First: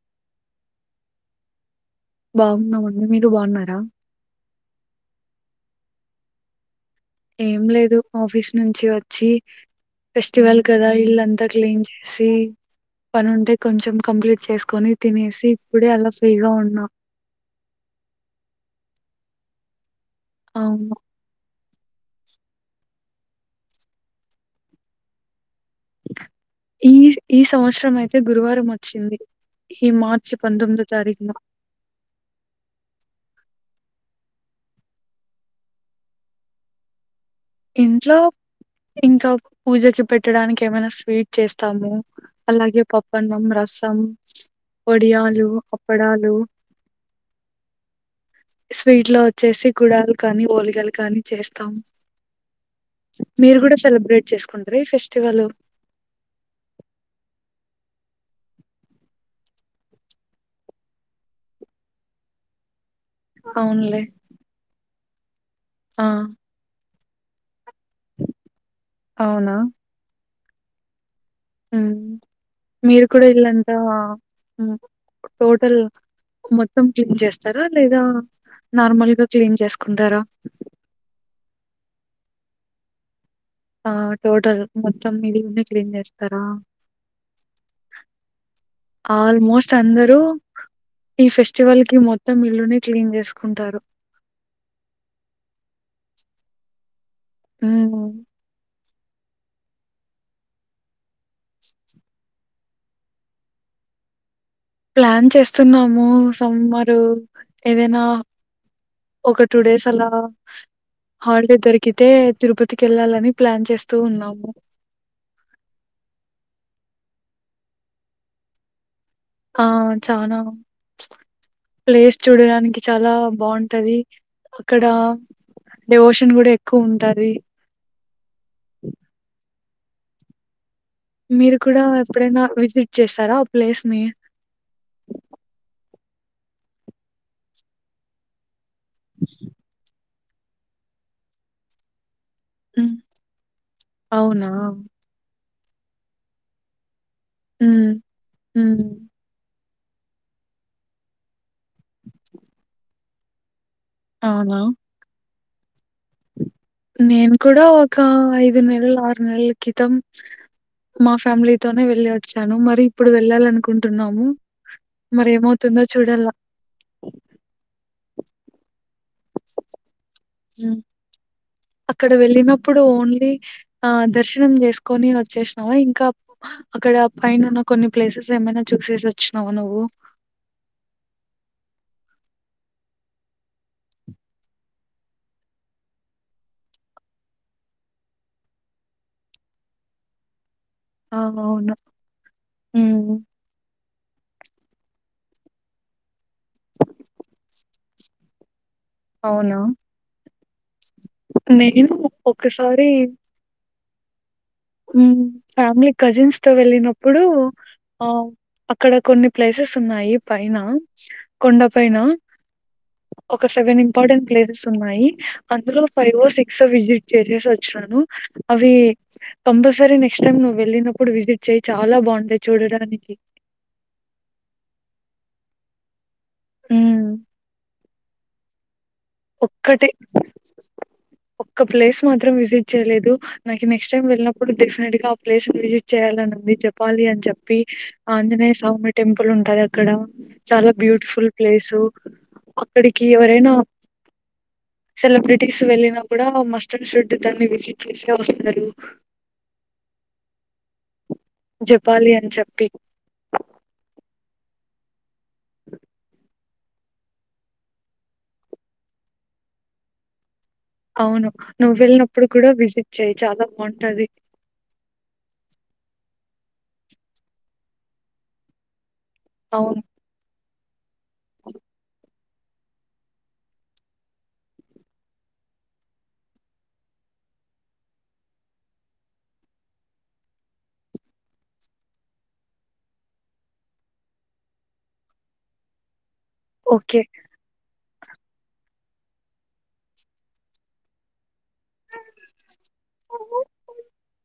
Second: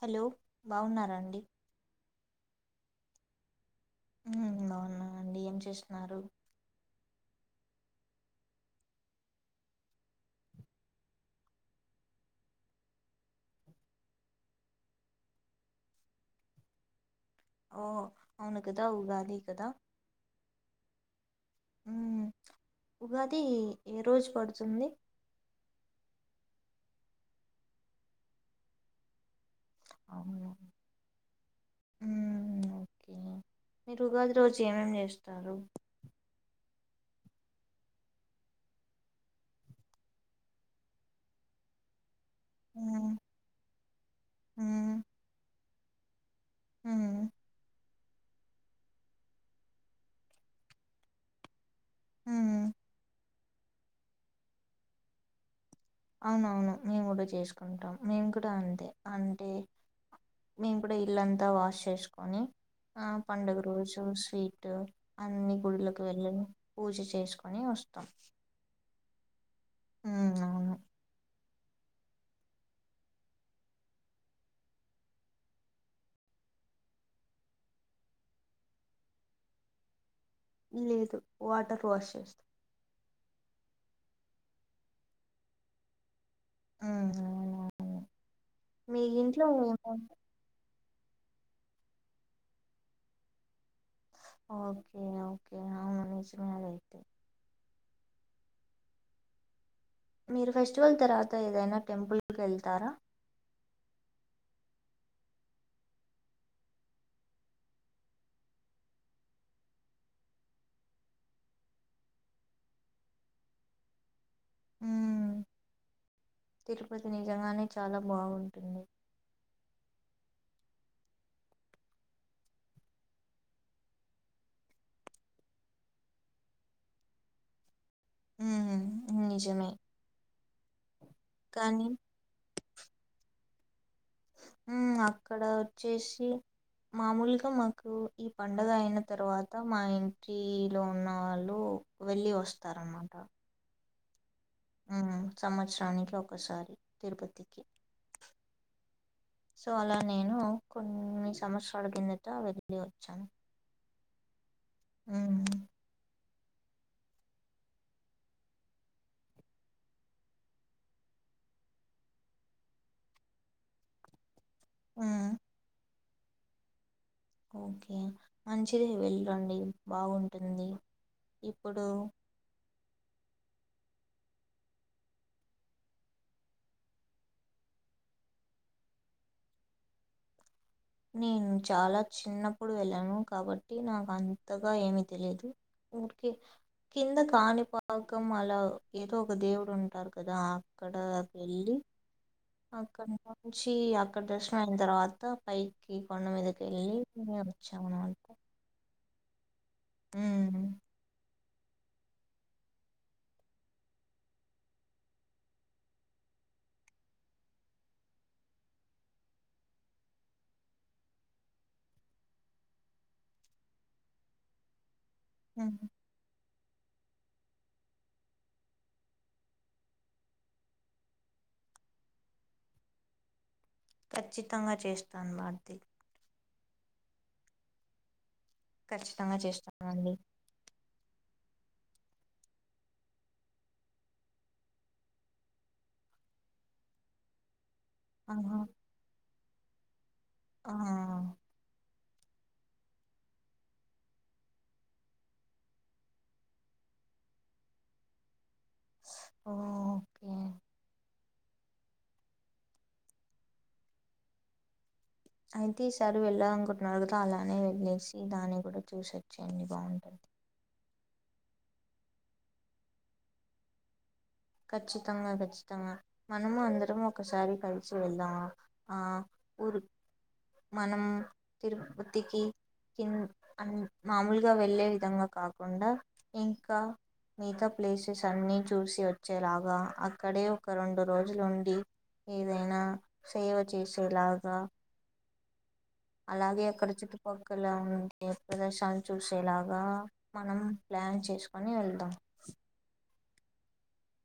Hello బాగున్నార అండి బాగున్నాామండి మీరు బాగున్నారా మ్మ్ బాగున్నాండి ఏం చేస్తున్నారు ఏం లేదు ఆఫీస్ నుంచి వచ్చి ఫెస్టివల్ కదా ఇల్లంతా క్లీన్ చేసి పని ఉంటే కొంచెం కంప్లీట్ చేసుకొని తినేసి ఇప్పుడే అలా ఫ్రీగా ఉన్నాం ఓ అవును కదా ఉగాది కదా అవును మ్మ్ ఉగాది ఏ రోజు పడుతుంది ఈ ఈ సంవత్సరం అయితే గురువారం వచ్చింది ఈ మార్చి అవును పందోమ్మిదో తారీఖున మ్మ్ ఓకే మీరు ఉగాది రోజు ఏమేమ్ చేస్తారు ఇంట్లో ఇంకా పూజకి పెట్టడానికి ఏమైనా స్వీట్ చేస్తాము అలాగే మ్మ్ పప్పన్నం రసం మ్మ్ వొడియాలు ప్ వాడలు మ్మ్ స్వీట్ లో వచ్చేసి గుడాలు కానీ వొలిగలు కానీ చేస్తాము మ్మ్ మీరు కూడా సెలబ్రేట్ చేసుకుంటర ఈ ఫెస్టివల్ అవునవును మేము కూడా చేసుకుంటాం మేము కూడా అంతే అంటే మేము కూడా ఇల్లంతా వాష్ చేసుకుని ఆ పండగ అవునులే రోజు స్వీట్ అన్నీ గుడిలకూ ఆ వెళ్ళి పూజ చేసుకొని వస్తాం అవున మ్మ్ అవును మీరు కూడ ఇళ్లంతా టోటల్ మొత్తం క్లీన్ చేస్తారా లేదా నార్మల్గా క్లీన్ చేసుకుంటారా లేదు వాటర్ వాష చేస్త ఆ టోటల్ మొత్తం ఇల్లంత క్లీన్ చేస్తాం మీ ఇంట్లో ఆల్మోస్ట్ ఏముంది అందరు ఈ ఫెస్టివల్ కి మొత్తం ఇల్లునీ క్లీన్ చేసుకుంటారు ఓకే ఓకే అవును నిజమే అయితే మ్మ్ హ్మ్ మీరు ఫెస్టివల్ తర్వాత ఏదైనా టెంపుల్కి వెళ్తార ప్లాన్ చేస్తున్నాము సమ్మురు ఏదైన ఒక టూ డేస్ అలా హాలిడే దొరికితే తిరుపతికి వెళ్ళాలని ప్లాన్ చేస్తూ ఉన్నాము మ్మ్ తిరుపతి నిజంగానె చాలా బాగుంటుంది ఆ చాన ప్లేస్ చూడడానికి చాలా బాగుంటది అక్కడ డెవోషన్ కూడా ఎక్కువ ఉంటది మ్మ్ నిజమే మీరు కూడా కానీ ఎప్పుడైనా విజిట్ చేశార ప్లేస్ ని? మ్మ్ అక్కడ వచ్చేసి సి మాములుగ మాకు ఈ ప పండుగ అయిన తర్వాత మా ఇ టీ లో ఉన్న వాళ్ళు వెళ్లి వస్త వస్తారన్నమాట అవున ఆ సంవత్సరానికి ఒకసారి తిరుపతికి హ్మ్. హ్మ్. సో అలా నేను కొన్ని సంవత్సరాల కిందట వెళ్ళి వచ్చాను అవునా నేను కూడా ఒక ఐదు నెలలు ఆరు నెలల క్రితం మా ఫ్యామిలీతోనే వెళ్ళి వచ్చాను మరి ఇప్పుడు వెళ్ళాలనుకుంటున్నాము హ్మ్ మరేమవుతుందొ చూడల్ల ఓకే మంచిదె వెళ్ళి రండి బాగుంటుంది ఇప్పుడు ఇప్పుడు ఓన్లీ ఆ దర్శనం చేసుకొని వచ్చేసినావా ఇంకా అక్కడ పైన ఉన్న కొన్ని ప్లేసెస్ ఏమైనా చూసేసి వచ్చినావా నువ్వు నేను చాలా చిన్నప్పుడు వెళ్ళాను కాబట్టి నాకు అంతగా ఏమి తెలిదు గుడికి కింద కాణిపాకం అలా ఏదో ఒక దేవుడు ఉంటారు కదా అక్కడ ఆ! అవును. వెళ్ళి అక్కడ హ్మ్. నుంచి అక్కడ దర్శ అయినా తర్వాత. పైకి కొండ మీదకి వెళ్ళి వచ్చాము అన్నమాట అవునా మ్మ్ నేను ఒక్కసారి ఫ్యామిలీ కజిన్స్ తో వెళ్ళినప్పుడు ఆ అక్కడ కొన్ని ప్లేసెస్ ఉన్నాయి పైన కొండ పైన ఒక సెవెన్ ఇంపార్టెంట్ ప్లేసెస్ ఉన్నాయి. హ్మ్ అందులో ఫైవ్ సిక్స్. సో విజిట్ చేసేసి వచ్చినాను అవి. కంపల్సరీ నెక్స్ట్ టైమ్ నువ్వు వెళ్ళినప్పుడు విజిట్ చెయ్య్ చాలా బాగుంటాది చూడానికి. ఖచ్చితంగా చేస్తాను వార్ది. హ్మ్. ఖచ్చితంగా ఒక్కటి చేస్థానండి. ఒక్క ప్లేస్ మాత్రం విజిట్ చేయలేదు నాకు నెక్స్ట్ టైం వెళ్ళినప్పుడు డెఫినెట్ గా ఆ ప్లేస్ విజిట్ చేయాలని ఉంది జపాలి అని చెప్పి. ఆహా ఆంజనేయస్వామి టెంపుల్. పుల్ ఉంటాది అక్కడ. చాలా ఆ బ్యూటిఫుల్ ప్లేసు. అక్కడికి ఎవరైనా. సెలబ్రిటీస్ వెళ్ళినా కూడా మస్టడ్ షట్ దాన్ని విజిట్ చేసే వస్తారు. హో కే. జపాలి అని చెప్పి. అయితే ఈ సారి వెళ్లా. కుంటున్నారు కదా అలానే వెళ్లేేసి దాన్ని కూడా చూసుచ్చేయండి బాగుంటది. అవును నువ్వు వెళ్ళినప్పుడు కూడా విజిట్ చెయ్య్ చాలా బాగుంటాది. ఖచ్చితంగా ఖచ్చితంగా మనము అందరము ఒకసారి కలిసి వెళ్దాము. అవును. మనం తిరుపతికి కింద మామూలుగా వెళ్ళే విధంగా కాకుండా ఇంకా మిగతా ప్లేసెస్ అన్ని చూసి వచ్చా. వచ్చేలాగా అక్కడే ఒక రెండు రోజులుండి ఏదైనా సేవ చేసేలాగా. అలాగే అక్కడ ఓకే చుట్టుపక్కల ఉన్ ఏ ప్రదేశాలు చూసేలాగా మనం ప్లాన్ చేసుకొని వెళ్దాం.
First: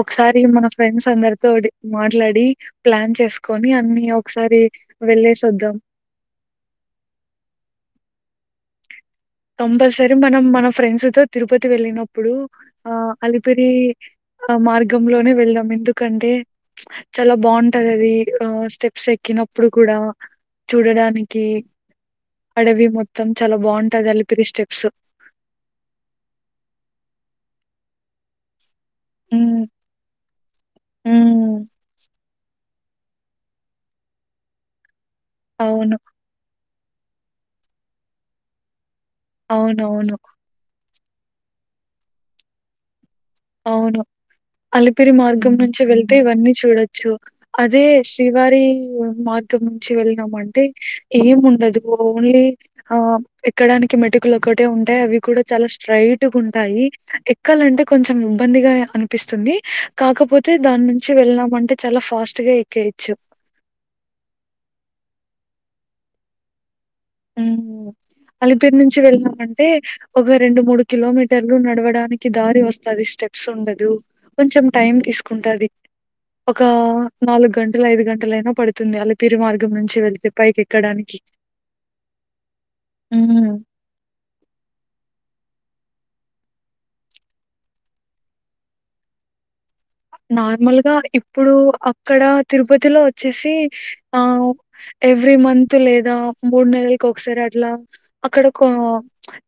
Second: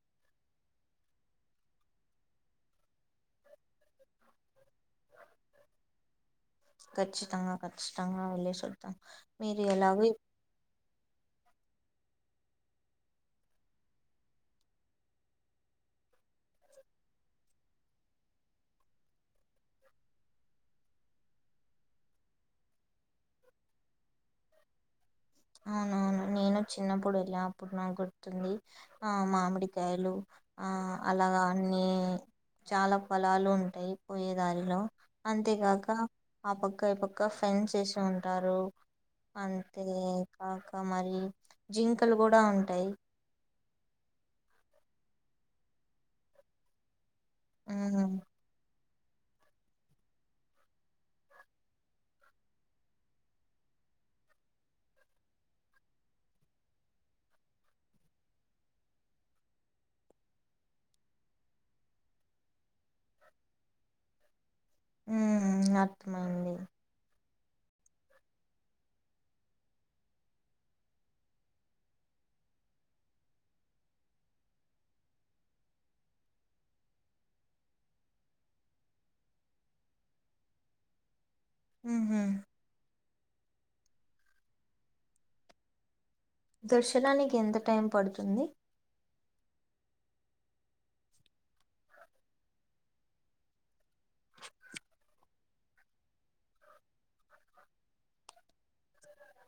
ఒకసారి మన ఫ్రెండ్స్ అందరితో మాట్లాడి ప్లాన్ చేసుకొని అన్ని ఒకసారి వెళ్లేేసి వద్దాం. ఖచ్చితంగా ఖచ్చితంగా వెళ్ళేసి వద్దాం. మీరు ఎలాగో కంపల్సరీ ఇప్- మనం మన ఫ్రెండ్స్ తో తిరుపతి వెళ్ళినప్పు ప్పుడు ఆ అలిపిరి మార్గంలోనే వెళ్ళాద్దాం ఎందుకంటే చాలా బాగుంటాది అది ఆ స్టెప్స్ ఎక్కినప్పుడు కూడా చూడడానికి అడవి మొత్తం చాలా బాగుంటాది అలి పిరి స్టెప్స్. అవునవును నేను చిన్నప్పుడు వెళ్ళా అప్పుడు నాకు గుర్తుంది. ఆ ఉమ్ మామిడికాయలు ఆ అలాగా ఉమ్ అన్ని. చాలా ఫలాలు ఉంటాయి పోయే దారిలో. అంతేకాక అవును ఆ పక్క. క పక్క ఫ్రెండ్స్ చేసి ఉంటారు. అంతే. అవునవును ఇంకా మరి జింకలు కూడా ఉంటాయి అవును అలిపిరి మార్గం నుంచి వెళ్తే ఇవన్నీ చూడొచ్చు అదే ఉమ్ శ్రీవారి మార్గం నుంచి వెళ్ళినాం అంటే ఏం ఉండదు ఓన్లీ ఆ ఎక్కడానికి మెటుకులు ఒకటే ఉంటాయి అవి కూడా చాలా స్ట్రైట్గా ఉంటాయి ఎక్కాలంటే కొంచెం చెం ఇబ్బందిగా అనిపిస్తుంది కాకపోతే దాని నుంచి వెళ్ళనాము అంటే చాలా ఫాస్ట్గా ఎక్కేయెచ్చు హు అర్థమైంది ఉ అలిపిరి నుంచి వెళ్ళామంటే ఒక రెండు మూడు కిలోమీటర్లు నడవడానికి దారి వస్తది స్టెప్స్ ఉండదు కొంచెం టైం తీసుకుంటది ఒక నాలుగు గంటలు ఐదు గంటలయినా పడుతుంది అలిపిరి మార్గం నుంచి వెళితే పైకి ఎక్కడానికి మ్ హు ఉ దర్శనానికి ఎంత టైం పడుతుంది నార్మల్గా ఇప్పుడు అక్కడ తిరుపతిలో వచ్చేసి అ ఉ ఎ త్రీ మంత్ లేదా మూడు నెలలకి ఒకసారి అట్లా అక్కడక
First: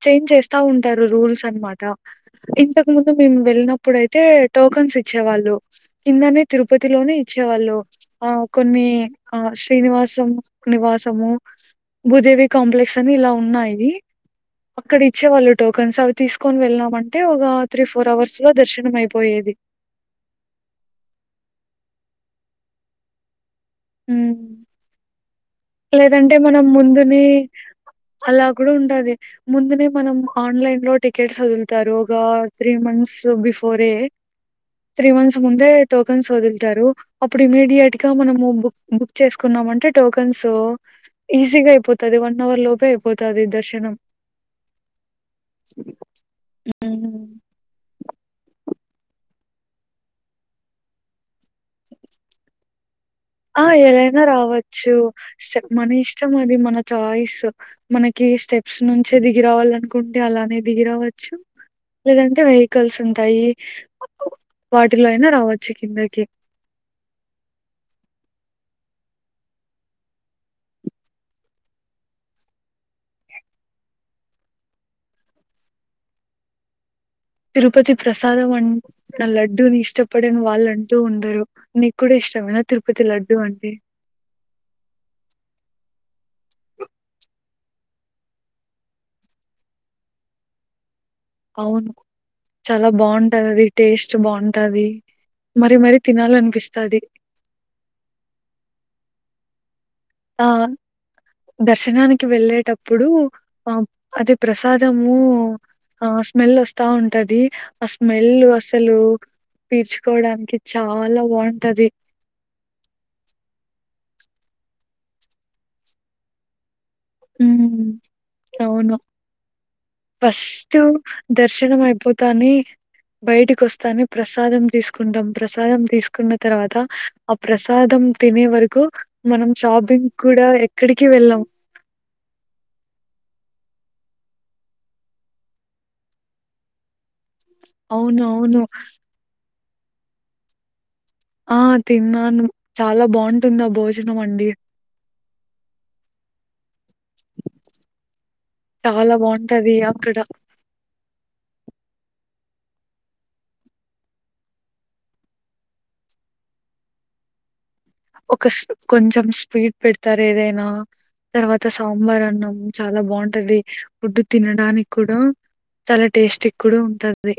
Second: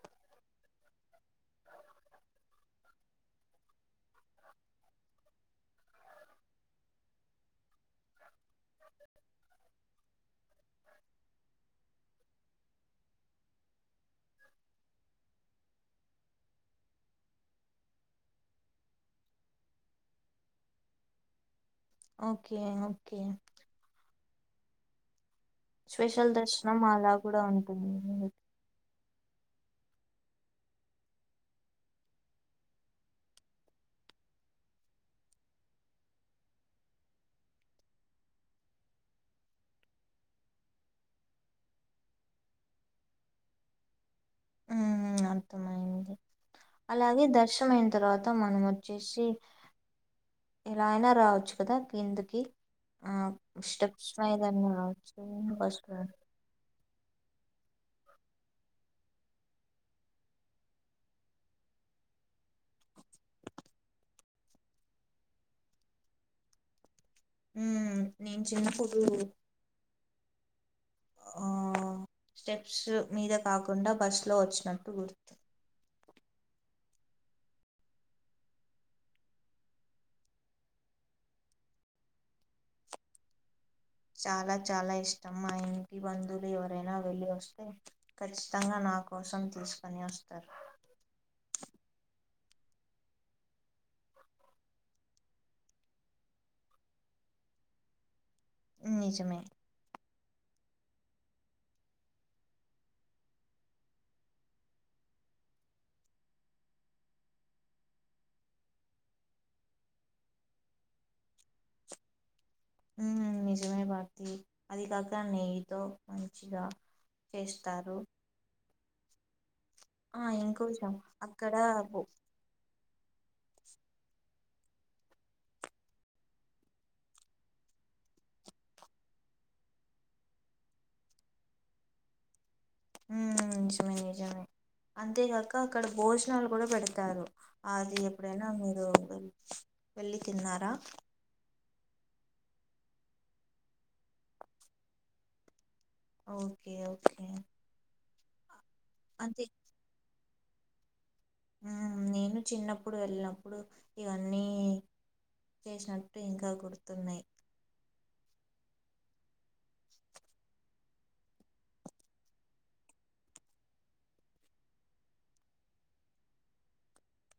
చేంజ్ చేస్తా ఉంటారు రూల్స్ అనమాట ఇంతకు ముందు మేము వెళ్ళినప్పుడుయితే టోకన్స్ ఇచ్చ ఇచ్చేవాళ్ళు కిందనే తిరుపతిలోనే ఇచ్చేవాళ్ళు ఆ కొన్ని ఆ శ్రీనివాసం నివాసము భూదేవి కాంప్లెక్స్ అని ఇలా ఉన్నాయి అక్కడ ఇచ్చేవాళ్ళు టోకన్స్ అవి తీసుకొని వెళ్ళామంటే ఒక త్రీ ఫోర్ అవర్స్ లో దర్శనం అయిపోయేది ఓకే ఓకే ఉ స్పెషల్ లేదంటే మనం దర్శనం అలా ముందుని కూడా ఉంటుంది. అలా కూడా ఉంటది ముందునే మనం ఆన్లైన్ లో టికెట్స్ వదులుతారు ఒక three months before three months ముందే టోకన్స్ వదులుతారు అప్పుడు ఇమీడియట్ గా మనము బుక్ చేసుకున్నామంటే టోకన్స్ తో ఈజీగా అయిపోతది వన్ అవర్ లోపే అయిపోతది దర్శనం ఉ అర్థమయింది ఉమ్ అలాగే దర్శనం అయిన తర్వాత మనం వచ్చేసి ఎలా అయినా రావచ్చు కదా కిందకి ఆ! ఆ స్టెప్స్ ఎలైనా మీదన్నా రావచ్చు స్టెప్ ఇ మన బస్‌లో ఇష్టం అది మన చాయిస్ మనకి స్టెప్స్ నుంచే దిగి రావాల అనుకుంటే అలానే దిగి రావచ్చు లేదంటే వె కల్సు ఉంటాయి వాటిలో అయినా రావచ్చు కిందకి ఉ నేను చిన్నపడు ఉ స్టెప్స్ మీద కాకుండా బస్ లో వచ్చినట్టు గుర్తు తిరుపతి ప్రసాదం అంట నా లడ్డూని ఇష్టపడిన వాళ్ళు అంటూ ఉండరు నీకు కూడా ఇష్టమేన తిరుపతి లడ్డు అంటే చాలా చాలా ఇష్టం మా ఇంటి బంధువులు ఎవరైనా వెళ్లి వస్తే ఖచ్చితంగా నా కోసం తీసుకుని వస్తారు అవును చాలా బాగుంటది అది టేస్ట్ బాగుంటది మరి మరీ తినాల అనిపిస్తది నిజమే ఆ దర్శనానికి వెళ్ళేటప్పుడు ఆ అది ప్రసాదము ఆ స్మెల్ వస్తా ఉంటది ఆ స్మెల్ అసలు పీర్చుకోవడానికి చాలా బాగుంటది ఉ నిజమే భారతి అది కాక నెయ్యితో మంచిగా చేస్తారు ఆ! ఇంకో ఫస్ట్ విషయం అక్కడ దర్శనం బొ అయిపోతానే బయటికి వస్తానే ప్రసా ప్రసాదం తీసుకుంటాం ప్రసాదం తీసుకున్న తర్వాత ఆ ప్రసాదం తినే వరకు మనం షాపింగ్ కూడా ఎక్కడికి వెళ్ళాం ఉ నిజమే నిజమే అంతేకాక అక్కడ భోజనాలు కూడా పెడతారు అది ఎప్పుడైనా అవునవును. మీరు వెళ్ళి తిన్నారా ఆ తిన్నాను చాలా బాగుంటుంది ఆ భోజనం అండి ఓకే ఓకే చాలా అంతే బాగుంటది అక్కడ నేను చిన్నప్పుడు వెళ్ళినప్పుడు ఇవన్నీ చేసినట్టు ఇంకా గుర్తున్నాయి ఒక కొంచెం స్పీడ్ పెడతారు ఏదైనా తర్వాత సాంబార్ అన్నం చాలా బాగుంటది ఫుడ్డు తినడానికి కూడా చాలా టేస్ట్ కూడా ఉంటది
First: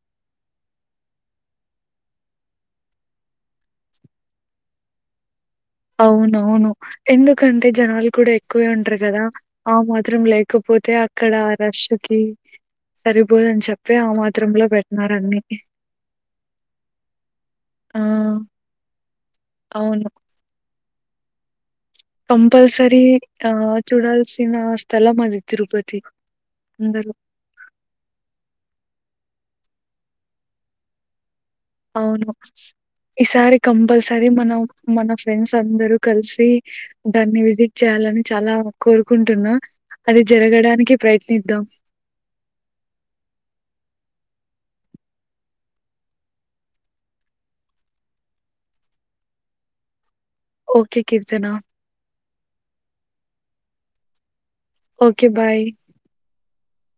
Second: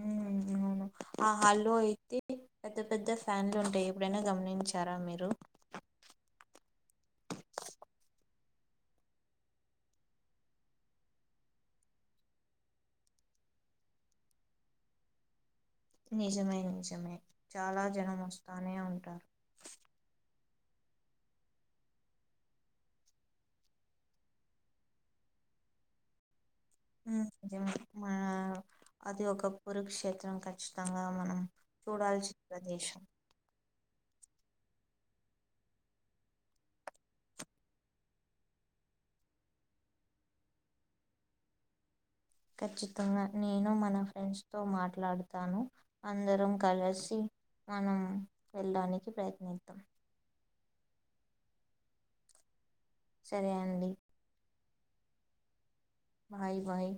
అవును ఆ హాల్లో అయితే పెద్ద పెద్ద ఫ్యాన్లు ఉంటాయి ఎప్పుడైనా గమనించారా మీరు అవునవును ఎందుకంటే జనాలు కూడా ఎక్కువే ఉంటారు కదా ఆ మాత్రం లేకపోతే అక్కడ రష్కి సరిపోదని చెప్పి ఆ మాత్ర లో పెట్నార అన్ని నిజమే నిజమే చాలా ఆ! జనం వస్తానే ఉంటారు అవును. కంపల్సరి ఆ చూడాల్సిన స్థలం అది తిరుపతి అందరూ. జనం అది ఒక పురుక్షేత్రం ఖచ్చితంగా మనం అవును చూడాల్సిన ప్రదేశం ఈసారి కంపల్స సరీ మనం మన ఫ్రెండ్స్ అందరూ కలిసి దాన్ని విజిట్ చేయాలని చాలా కోరుకుంటున్నా అది జరగడానికి ప్రయత్నిద్దాం ఖచ్చితంగా నేను మన ఫ్రెండ్స్తో మాట్లాడుతాను అందరం కలిసి మనం వెళ్ళడానికి ప్రయత్నిద్దాం ఓకే కీర్తనా సరే అండి ఓకే బాయ్ బాయ్ బాయ్